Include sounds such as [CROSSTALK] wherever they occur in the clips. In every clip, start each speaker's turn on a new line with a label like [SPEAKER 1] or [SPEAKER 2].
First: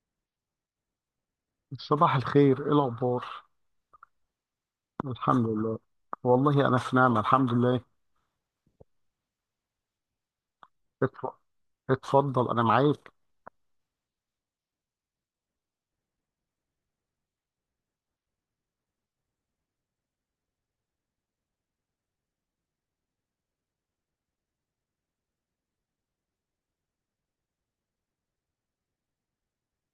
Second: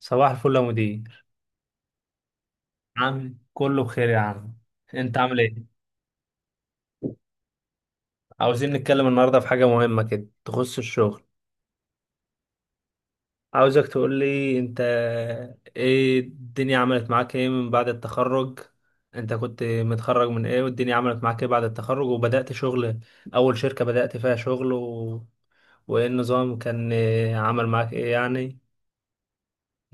[SPEAKER 1] صباح الفل يا مدير.
[SPEAKER 2] صباح الخير، ايه الاخبار؟
[SPEAKER 1] عامل كله بخير يا عم. انت عامل
[SPEAKER 2] الحمد
[SPEAKER 1] ايه؟
[SPEAKER 2] لله. والله انا في نعمه الحمد لله.
[SPEAKER 1] عاوزين نتكلم النهارده في حاجه مهمه كده تخص الشغل.
[SPEAKER 2] اتف- اتفضل انا معاك.
[SPEAKER 1] عاوزك تقول لي انت، ايه الدنيا عملت معاك ايه من بعد التخرج؟ انت كنت متخرج من ايه، والدنيا عملت معاك ايه بعد التخرج وبدأت شغل؟ اول شركه بدأت فيها شغل وايه النظام كان، عمل معاك ايه يعني.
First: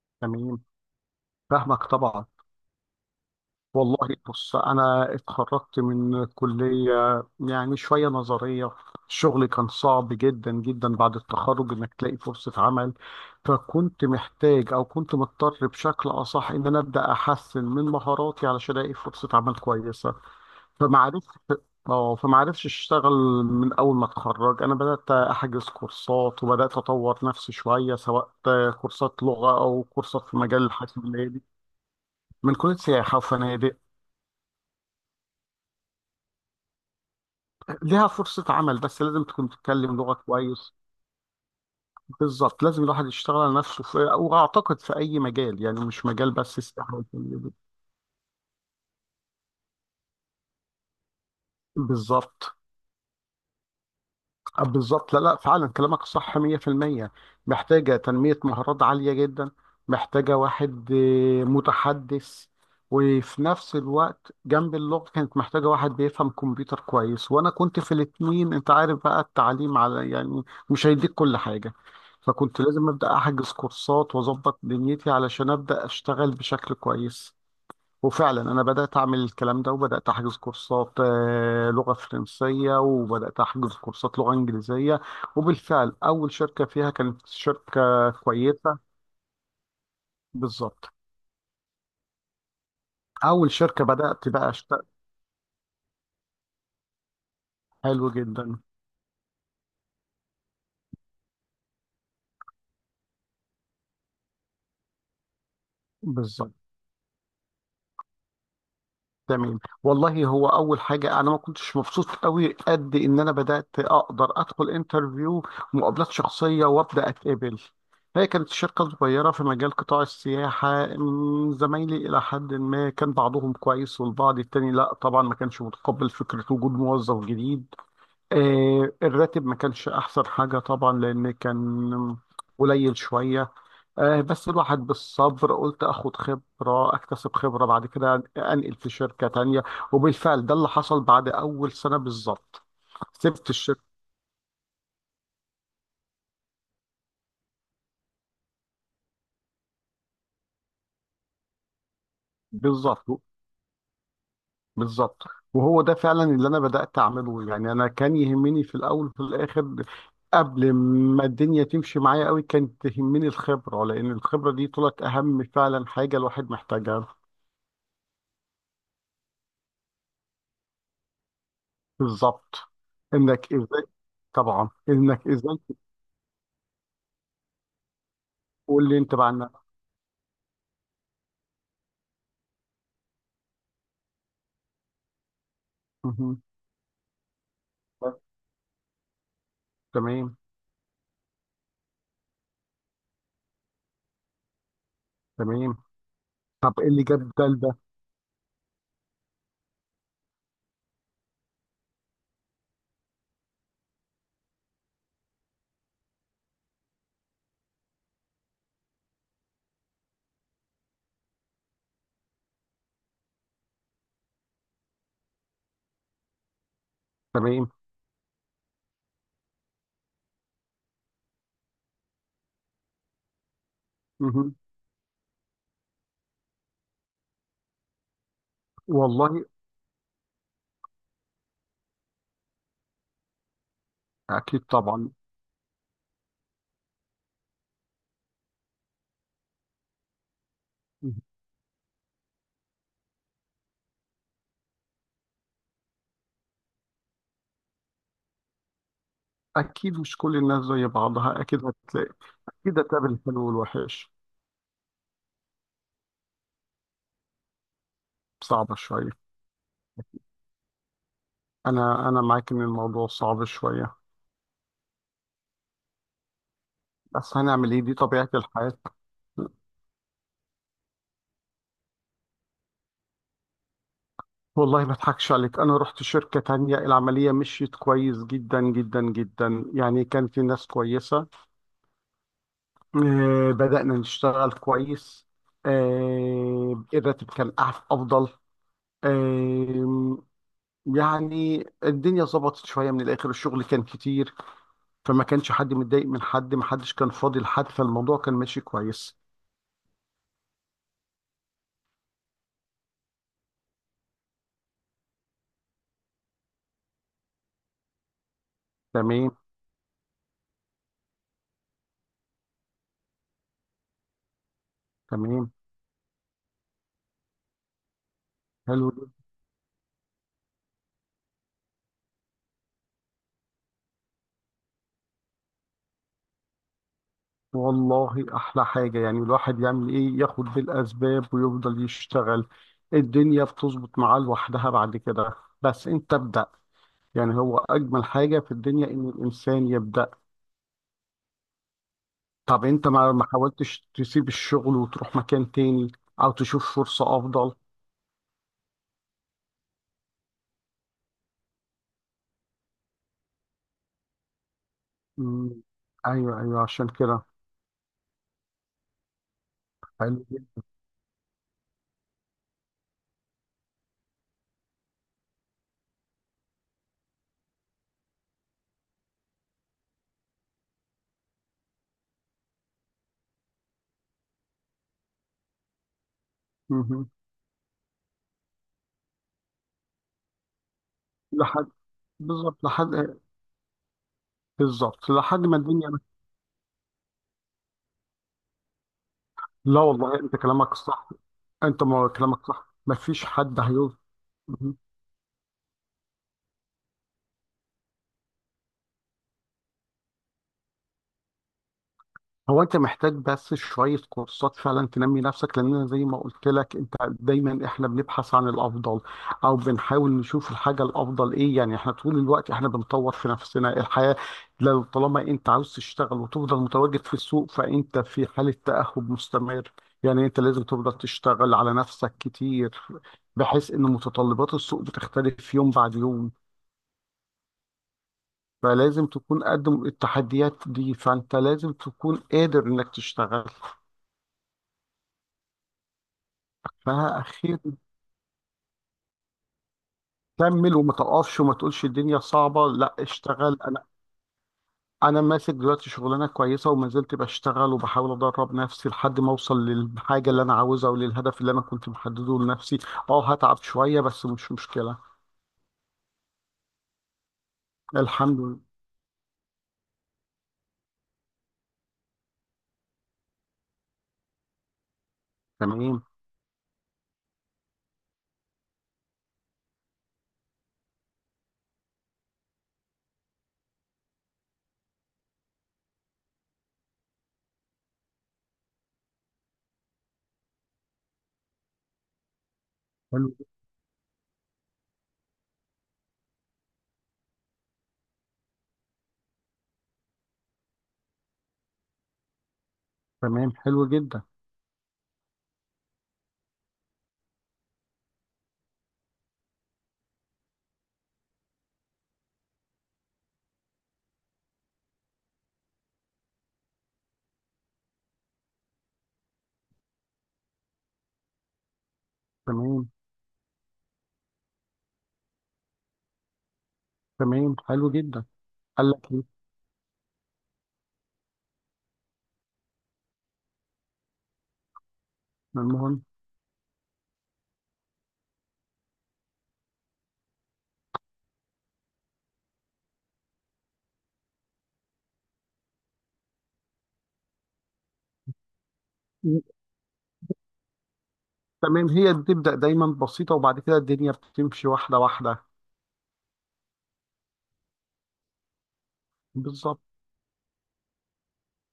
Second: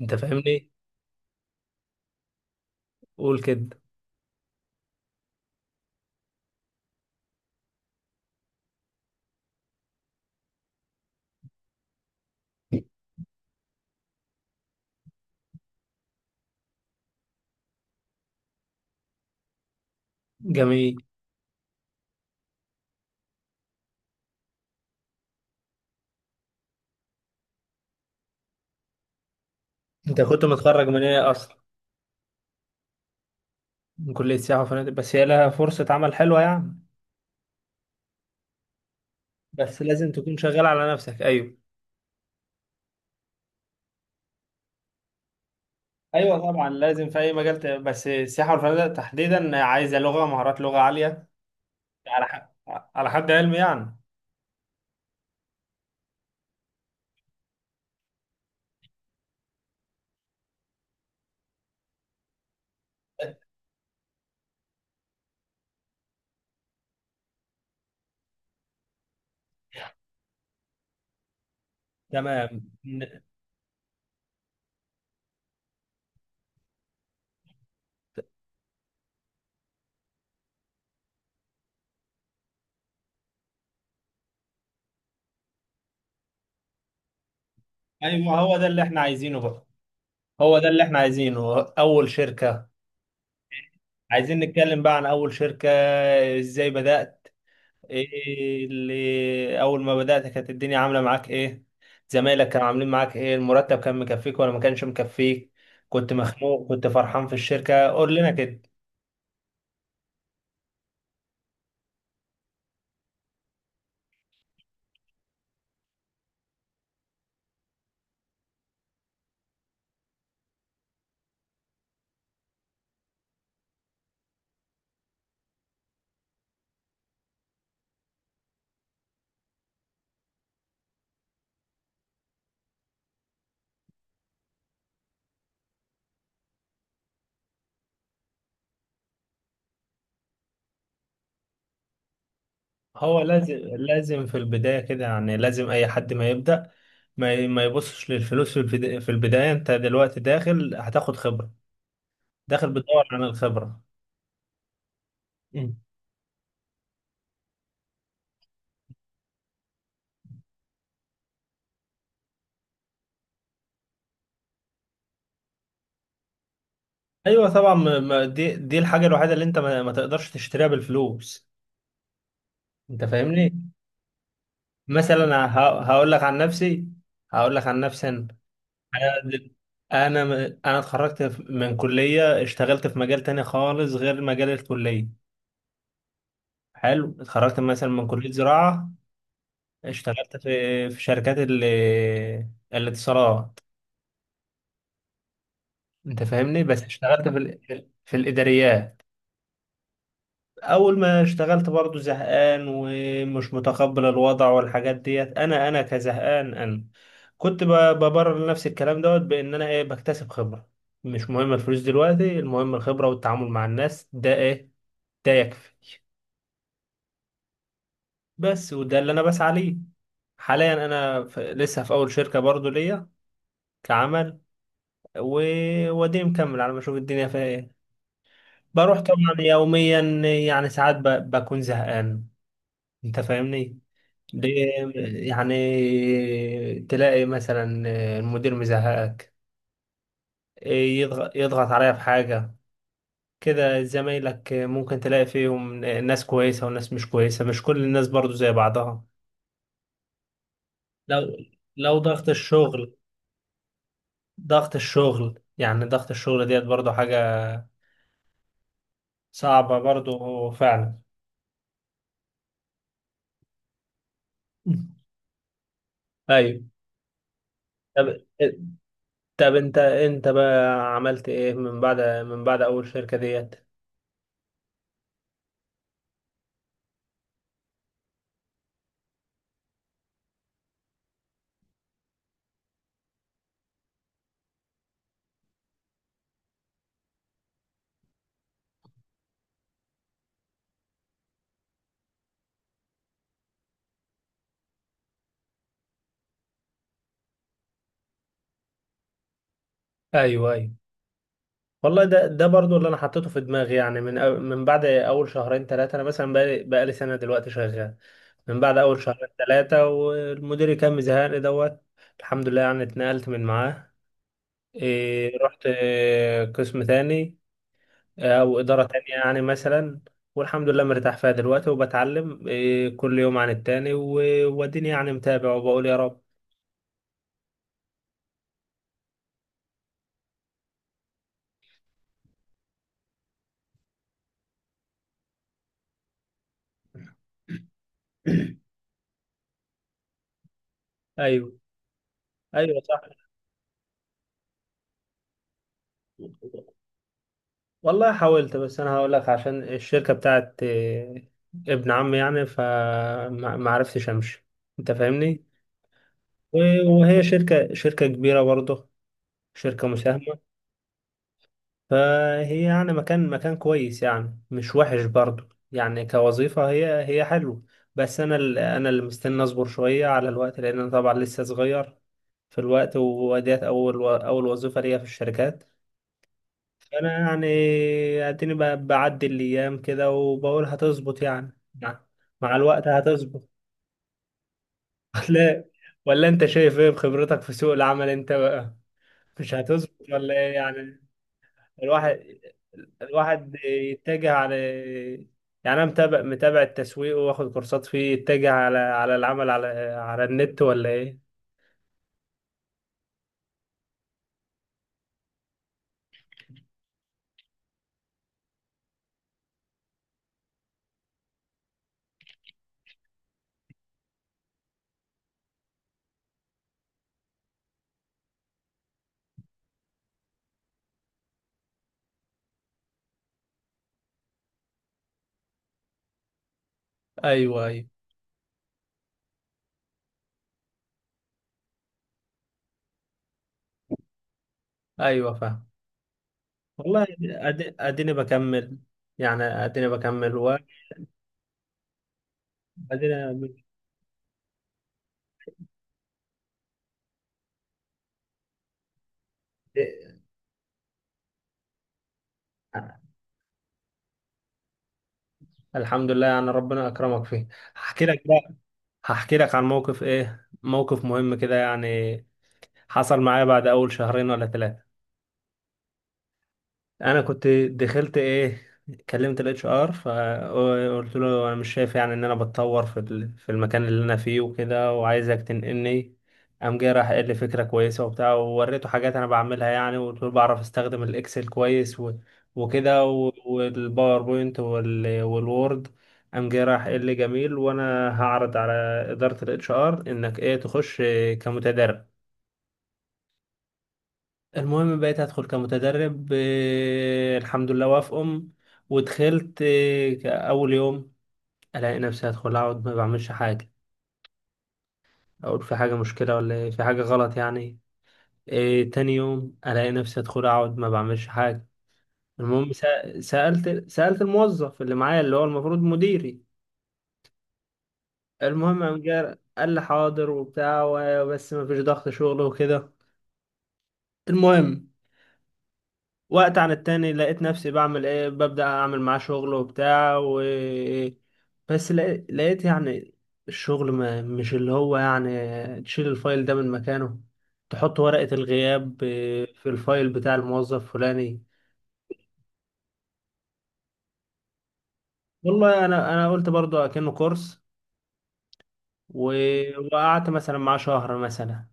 [SPEAKER 1] انت
[SPEAKER 2] تمام،
[SPEAKER 1] فاهمني؟
[SPEAKER 2] فاهمك طبعا.
[SPEAKER 1] قول كده.
[SPEAKER 2] والله بص انا اتخرجت من كليه، يعني شويه نظريه. الشغل كان صعب جدا جدا بعد التخرج انك تلاقي فرصه عمل. فكنت محتاج او كنت مضطر بشكل اصح ان انا ابدا احسن من مهاراتي علشان الاقي فرصه عمل كويسه.
[SPEAKER 1] جميل.
[SPEAKER 2] فما عرفش اه فما عرفش اشتغل. من اول ما اتخرج انا بدات احجز كورسات وبدات اطور نفسي شويه، سواء كورسات لغه او
[SPEAKER 1] انت
[SPEAKER 2] كورسات في
[SPEAKER 1] كنت
[SPEAKER 2] مجال
[SPEAKER 1] متخرج من ايه
[SPEAKER 2] الحاسبات.
[SPEAKER 1] اصلا؟
[SPEAKER 2] من كليه سياحه وفنادق.
[SPEAKER 1] من كليه سياحه وفنادق. بس هي لها فرصه عمل حلوه يعني؟
[SPEAKER 2] ليها فرصه عمل بس لازم تكون
[SPEAKER 1] بس
[SPEAKER 2] تتكلم
[SPEAKER 1] لازم
[SPEAKER 2] لغه
[SPEAKER 1] تكون شغال
[SPEAKER 2] كويس.
[SPEAKER 1] على نفسك. ايوه.
[SPEAKER 2] بالظبط، لازم الواحد يشتغل على نفسه في، واعتقد في اي مجال يعني، مش مجال
[SPEAKER 1] ايوه
[SPEAKER 2] بس
[SPEAKER 1] طبعا،
[SPEAKER 2] سياحه
[SPEAKER 1] لازم في اي
[SPEAKER 2] وفنادق.
[SPEAKER 1] مجال بس السياحه والفنادق تحديدا عايزه لغه، مهارات لغه عاليه. على ح...
[SPEAKER 2] بالظبط.
[SPEAKER 1] على حد علمي يعني.
[SPEAKER 2] بالظبط، لا لا فعلا كلامك صح 100%. محتاجة تنمية مهارات عالية جدا. محتاجة واحد متحدث. وفي نفس الوقت جنب اللغة كانت محتاجة واحد بيفهم كمبيوتر كويس، وأنا كنت في الاتنين. أنت عارف بقى التعليم على يعني مش هيديك كل حاجة.
[SPEAKER 1] تمام.
[SPEAKER 2] فكنت لازم أبدأ أحجز كورسات وأظبط دنيتي علشان أبدأ أشتغل بشكل كويس. وفعلا انا بدات اعمل الكلام ده وبدات احجز كورسات لغه فرنسيه، وبدات احجز كورسات لغه انجليزيه. وبالفعل اول شركه فيها كانت شركه
[SPEAKER 1] ايوه، هو ده
[SPEAKER 2] كويسه.
[SPEAKER 1] اللي احنا عايزينه بقى. هو ده اللي
[SPEAKER 2] بالظبط.
[SPEAKER 1] احنا عايزينه، اول شركه.
[SPEAKER 2] اول شركه بدات
[SPEAKER 1] عايزين
[SPEAKER 2] بقى
[SPEAKER 1] نتكلم
[SPEAKER 2] اشتغل.
[SPEAKER 1] بقى عن اول شركه، ازاي بدات.
[SPEAKER 2] حلو جدا.
[SPEAKER 1] ايه اللي اول ما بدات، كانت الدنيا عامله معاك ايه؟ زمايلك كانوا عاملين معاك ايه؟ المرتب كان مكفيك ولا ما كانش مكفيك؟ كنت
[SPEAKER 2] بالظبط.
[SPEAKER 1] مخنوق، كنت فرحان في الشركه، قول لنا كده.
[SPEAKER 2] تمام، والله هو اول حاجه انا ما كنتش مبسوط قوي قد ان انا بدات اقدر ادخل انترفيو ومقابلات شخصيه وابدا اتقبل. هي كانت شركه صغيره في مجال قطاع السياحه. زمايلي الى حد ما كان بعضهم كويس والبعض التاني لا طبعا، ما كانش متقبل فكره وجود موظف جديد. آه، الراتب ما كانش احسن حاجه طبعا، لان كان قليل شويه. بس الواحد بالصبر، قلت اخد خبرة اكتسب خبرة بعد كده انقل في شركة تانية. وبالفعل ده اللي حصل بعد اول سنة بالظبط.
[SPEAKER 1] هو
[SPEAKER 2] سبت
[SPEAKER 1] لازم
[SPEAKER 2] الشركة.
[SPEAKER 1] لازم في البداية كده يعني، لازم أي حد ما يبدأ، ما يبصش للفلوس في البداية. أنت دلوقتي داخل هتاخد خبرة، داخل بتدور
[SPEAKER 2] بالظبط.
[SPEAKER 1] عن الخبرة.
[SPEAKER 2] بالظبط.
[SPEAKER 1] مم.
[SPEAKER 2] وهو ده فعلا اللي انا بدأت اعمله، يعني انا كان يهمني في الاول وفي الاخر، قبل ما الدنيا تمشي معايا قوي، كانت تهمني الخبرة. لان الخبرة دي طلعت اهم فعلا حاجة الواحد محتاجها.
[SPEAKER 1] أيوة طبعا. دي الحاجة الوحيدة اللي أنت ما تقدرش تشتريها بالفلوس.
[SPEAKER 2] بالظبط.
[SPEAKER 1] أنت فاهمني؟
[SPEAKER 2] انك ازاي، طبعا انك
[SPEAKER 1] مثلا
[SPEAKER 2] ازاي.
[SPEAKER 1] هقول لك عن نفسي. هقول لك عن نفسي أنا.
[SPEAKER 2] تقول لي انت
[SPEAKER 1] أنا
[SPEAKER 2] بقى
[SPEAKER 1] دل-
[SPEAKER 2] عنها.
[SPEAKER 1] أنا م- أنا اتخرجت من كلية، اشتغلت في مجال تاني خالص غير مجال الكلية.
[SPEAKER 2] مهم.
[SPEAKER 1] حلو. اتخرجت مثلا من كلية زراعة، اشتغلت
[SPEAKER 2] تمام.
[SPEAKER 1] في شركات الاتصالات.
[SPEAKER 2] تمام.
[SPEAKER 1] انت فاهمني؟
[SPEAKER 2] طب
[SPEAKER 1] بس
[SPEAKER 2] ايه اللي
[SPEAKER 1] اشتغلت
[SPEAKER 2] جاب ده لده؟
[SPEAKER 1] في الاداريات. اول ما اشتغلت برضو زهقان ومش متقبل الوضع والحاجات ديت. انا كزهقان انا، كنت ب- ببرر لنفسي الكلام دوت، بان انا ايه، بكتسب خبرة. مش مهم الفلوس دلوقتي، المهم الخبرة والتعامل مع الناس ده ايه، ده يكفي.
[SPEAKER 2] تمام.
[SPEAKER 1] بس، وده اللي انا بسعى ليه حاليا. انا في لسه في اول شركة برضو ليا كعمل،
[SPEAKER 2] مهم.
[SPEAKER 1] ووديني مكمل على ما اشوف الدنيا فيها ايه. بروح طبعا
[SPEAKER 2] والله.
[SPEAKER 1] يوميا، يعني ساعات بكون زهقان. انت فاهمني،
[SPEAKER 2] اكيد
[SPEAKER 1] ليه
[SPEAKER 2] طبعا.
[SPEAKER 1] يعني؟ تلاقي مثلا المدير مزهقك،
[SPEAKER 2] مهم.
[SPEAKER 1] يضغط عليا في حاجة كده. زمايلك ممكن تلاقي فيهم ناس كويسة وناس مش كويسة، مش كل الناس برضو زي بعضها.
[SPEAKER 2] اكيد مش كل الناس زي
[SPEAKER 1] لو
[SPEAKER 2] بعضها، اكيد
[SPEAKER 1] لو
[SPEAKER 2] هتلاقي.
[SPEAKER 1] ضغط
[SPEAKER 2] اكيد
[SPEAKER 1] الشغل
[SPEAKER 2] هتقابل الحلو والوحش.
[SPEAKER 1] ضغط الشغل يعني، ضغط الشغل ديت برضو حاجة
[SPEAKER 2] صعبة شوية.
[SPEAKER 1] صعبة برضو فعلا.
[SPEAKER 2] انا انا معاك ان الموضوع صعب شوية.
[SPEAKER 1] [LAUGHS] ايوه.
[SPEAKER 2] بس هنعمل ايه، دي
[SPEAKER 1] طب
[SPEAKER 2] طبيعة الحياة.
[SPEAKER 1] طب انت بقى عملت ايه، من بعد اول شركة ديت؟
[SPEAKER 2] والله ما اضحكش عليك، انا رحت شركة تانية العملية مشيت كويس جدا جدا جدا. يعني كان في ناس كويسة. بدأنا نشتغل كويس. الراتب كان افضل. آه، يعني الدنيا ظبطت شويه. من الاخر الشغل كان كتير، فما كانش حد متضايق من حد، ما حدش كان فاضي لحد. فالموضوع كان ماشي كويس.
[SPEAKER 1] ايوه، ايوه. والله ده برضو اللي انا حطيته في دماغي، يعني من بعد اول شهرين ثلاثه، انا مثلا بقالي سنه دلوقتي شغال. من بعد اول شهرين
[SPEAKER 2] تمام.
[SPEAKER 1] ثلاثه، والمدير كان مزهقني دوت. الحمد لله، يعني اتنقلت من معاه. إيه،
[SPEAKER 2] تمام.
[SPEAKER 1] رحت إيه، قسم تاني؟ إيه، او اداره
[SPEAKER 2] حلو
[SPEAKER 1] تانية
[SPEAKER 2] جدا.
[SPEAKER 1] يعني، مثلا. والحمد لله مرتاح فيها دلوقتي، وبتعلم إيه كل يوم عن التاني، واديني يعني متابع وبقول يا رب.
[SPEAKER 2] والله احلى حاجه يعني الواحد يعمل ايه، ياخد بالاسباب ويفضل يشتغل. الدنيا بتظبط معاه لوحدها بعد كده. بس انت ابدا. يعني هو اجمل حاجه في
[SPEAKER 1] [COUGHS]
[SPEAKER 2] الدنيا ان الانسان يبدا.
[SPEAKER 1] [CLEARS THROAT] ايوه.
[SPEAKER 2] طب
[SPEAKER 1] ايوه
[SPEAKER 2] انت
[SPEAKER 1] صح.
[SPEAKER 2] ما حاولتش تسيب الشغل وتروح مكان تاني، او تشوف فرصه افضل؟
[SPEAKER 1] والله حاولت، بس انا هقول لك، عشان الشركه بتاعت ابن عمي يعني، فما ما عرفتش امشي. انت فاهمني.
[SPEAKER 2] مم. ايوه ايوه، عشان
[SPEAKER 1] وهي
[SPEAKER 2] كده.
[SPEAKER 1] شركه كبيره برضه، شركه
[SPEAKER 2] حلو
[SPEAKER 1] مساهمه.
[SPEAKER 2] جدا.
[SPEAKER 1] فهي يعني مكان كويس، يعني مش وحش برضه، يعني كوظيفه هي حلوه. بس انا اللي مستني اصبر شويه على الوقت، لان انا طبعا لسه صغير في الوقت، وديت اول وظيفه ليا في الشركات.
[SPEAKER 2] مهم.
[SPEAKER 1] انا يعني اديني بعدي الايام كده، وبقول هتظبط يعني،
[SPEAKER 2] لحد.
[SPEAKER 1] مع مع
[SPEAKER 2] بالظبط
[SPEAKER 1] الوقت
[SPEAKER 2] لحد.
[SPEAKER 1] هتظبط.
[SPEAKER 2] بالظبط
[SPEAKER 1] [LAUGHS]
[SPEAKER 2] لحد ما
[SPEAKER 1] ولا
[SPEAKER 2] الدنيا.
[SPEAKER 1] ولا انت شايف ايه بخبرتك في سوق العمل انت بقى؟ مش
[SPEAKER 2] لا
[SPEAKER 1] هتظبط
[SPEAKER 2] والله
[SPEAKER 1] ولا
[SPEAKER 2] انت
[SPEAKER 1] ايه
[SPEAKER 2] كلامك
[SPEAKER 1] يعني؟
[SPEAKER 2] صح. انت ما
[SPEAKER 1] الواحد
[SPEAKER 2] كلامك صح، ما فيش
[SPEAKER 1] الواحد
[SPEAKER 2] حد هيقول.
[SPEAKER 1] يتجه على، يعني انا متابع التسويق واخد كورسات فيه، يتجه على العمل على النت ولا ايه؟
[SPEAKER 2] هو انت محتاج بس شوية كورسات فعلا تنمي نفسك، لان انا زي ما قلت لك، انت دايما احنا بنبحث عن الافضل، او بنحاول نشوف الحاجة الافضل ايه. يعني احنا طول الوقت احنا بنطور في نفسنا الحياة. لو طالما انت عاوز تشتغل وتفضل متواجد في السوق، فانت في حالة تأهب مستمر. يعني انت لازم تفضل تشتغل على نفسك كتير، بحيث ان متطلبات السوق بتختلف يوم بعد يوم.
[SPEAKER 1] ايوه، ايوه،
[SPEAKER 2] فلازم تكون قد التحديات دي، فانت لازم تكون قادر انك تشتغل.
[SPEAKER 1] ايوه، فاهم. والله
[SPEAKER 2] فاخيرا،
[SPEAKER 1] اديني بكمل، يعني اديني بكمل
[SPEAKER 2] كمل وما توقفش وما تقولش الدنيا صعبه، لا
[SPEAKER 1] وادينا.
[SPEAKER 2] اشتغل. انا انا ماسك دلوقتي شغلانه كويسه وما زلت بشتغل، وبحاول ادرب نفسي لحد ما اوصل للحاجه اللي انا عاوزها وللهدف اللي انا كنت محدده لنفسي. اه هتعب شويه بس مش مشكله.
[SPEAKER 1] الحمد لله، يعني ربنا اكرمك فيه. هحكي لك
[SPEAKER 2] الحمد
[SPEAKER 1] بقى
[SPEAKER 2] لله.
[SPEAKER 1] هحكي لك عن موقف، ايه موقف مهم كده يعني، حصل معايا بعد اول شهرين ولا ثلاثة.
[SPEAKER 2] تمام.
[SPEAKER 1] انا كنت دخلت، ايه، كلمت الاتش ار، فقلت له انا مش شايف يعني ان انا بتطور في المكان اللي انا فيه وكده، وعايزك تنقلني. قام جاي راح قال لي فكره كويسه وبتاع، ووريته حاجات انا بعملها يعني، وقلت له بعرف استخدم الاكسل كويس وكده
[SPEAKER 2] حلو.
[SPEAKER 1] والباوربوينت والوورد. قام جاي راح قال لي جميل، وانا هعرض على اداره الاتش ار انك ايه، تخش كمتدرب.
[SPEAKER 2] تمام. حلو جدا.
[SPEAKER 1] المهم بقيت هدخل كمتدرب. الحمد لله وافقهم. ودخلت أول يوم ألاقي نفسي هدخل، أقعد ما بعملش حاجة، أقول في حاجة مشكلة ولا إيه، في حاجة غلط يعني. تاني يوم ألاقي نفسي هدخل أقعد ما بعملش حاجة. المهم
[SPEAKER 2] تمام.
[SPEAKER 1] سألت الموظف اللي معايا اللي هو المفروض مديري.
[SPEAKER 2] تمام. حلو جدا.
[SPEAKER 1] المهم
[SPEAKER 2] قال لك ايه؟
[SPEAKER 1] قال لي حاضر وبتاع، بس ما فيش ضغط شغل وكده. المهم
[SPEAKER 2] المهم.
[SPEAKER 1] وقت عن التاني لقيت نفسي بعمل ايه، ببدأ اعمل معاه شغل وبتاع و، بس لقيت يعني، الشغل ما مش اللي هو يعني، تشيل الفايل ده من مكانه، تحط ورقة الغياب في الفايل بتاع الموظف فلاني.
[SPEAKER 2] تمام، هي بتبدا دايما بسيطه، وبعد كده الدنيا بتمشي واحده واحده.
[SPEAKER 1] والله انا قلت برضه اكنه كورس و...
[SPEAKER 2] بالظبط.
[SPEAKER 1] وقعدت مثلا معاه شهر مثلا.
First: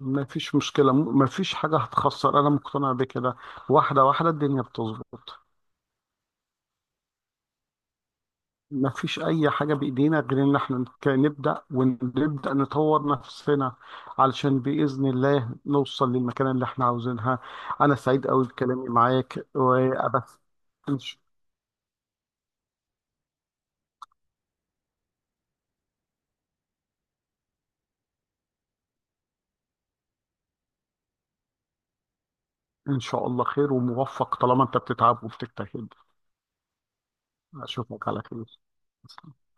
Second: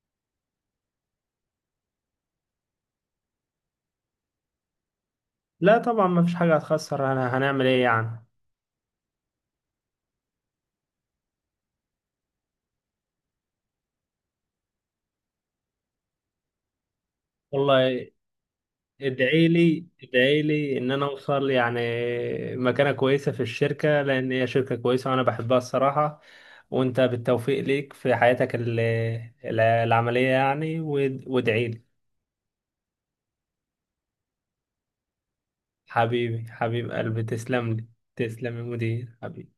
[SPEAKER 2] ما فيش مشكلة، ما فيش حاجة هتخسر، أنا مقتنع بكده. واحدة واحدة الدنيا بتظبط.
[SPEAKER 1] لا طبعا ما فيش حاجة هتخسر، انا هنعمل ايه يعني.
[SPEAKER 2] ما فيش أي حاجة بإيدينا غير إن إحنا نبدأ ونبدأ نطور نفسنا علشان بإذن الله نوصل للمكان اللي إحنا عاوزينها. أنا
[SPEAKER 1] والله
[SPEAKER 2] سعيد أوي بكلامي معاك
[SPEAKER 1] ادعي لي،
[SPEAKER 2] وأبس.
[SPEAKER 1] ادعي لي ان
[SPEAKER 2] إن
[SPEAKER 1] انا
[SPEAKER 2] ش-
[SPEAKER 1] اوصل يعني مكانة كويسة في الشركة، لان هي شركة كويسة وانا بحبها الصراحة. وانت بالتوفيق ليك في حياتك العملية يعني، وادعي لي.
[SPEAKER 2] إن شاء الله خير وموفق، طالما أنت بتتعب وبتجتهد.
[SPEAKER 1] حبيبي، حبيب قلبي، تسلم لي.
[SPEAKER 2] أشوفك على
[SPEAKER 1] تسلم
[SPEAKER 2] خير.
[SPEAKER 1] يا مدير حبيبي.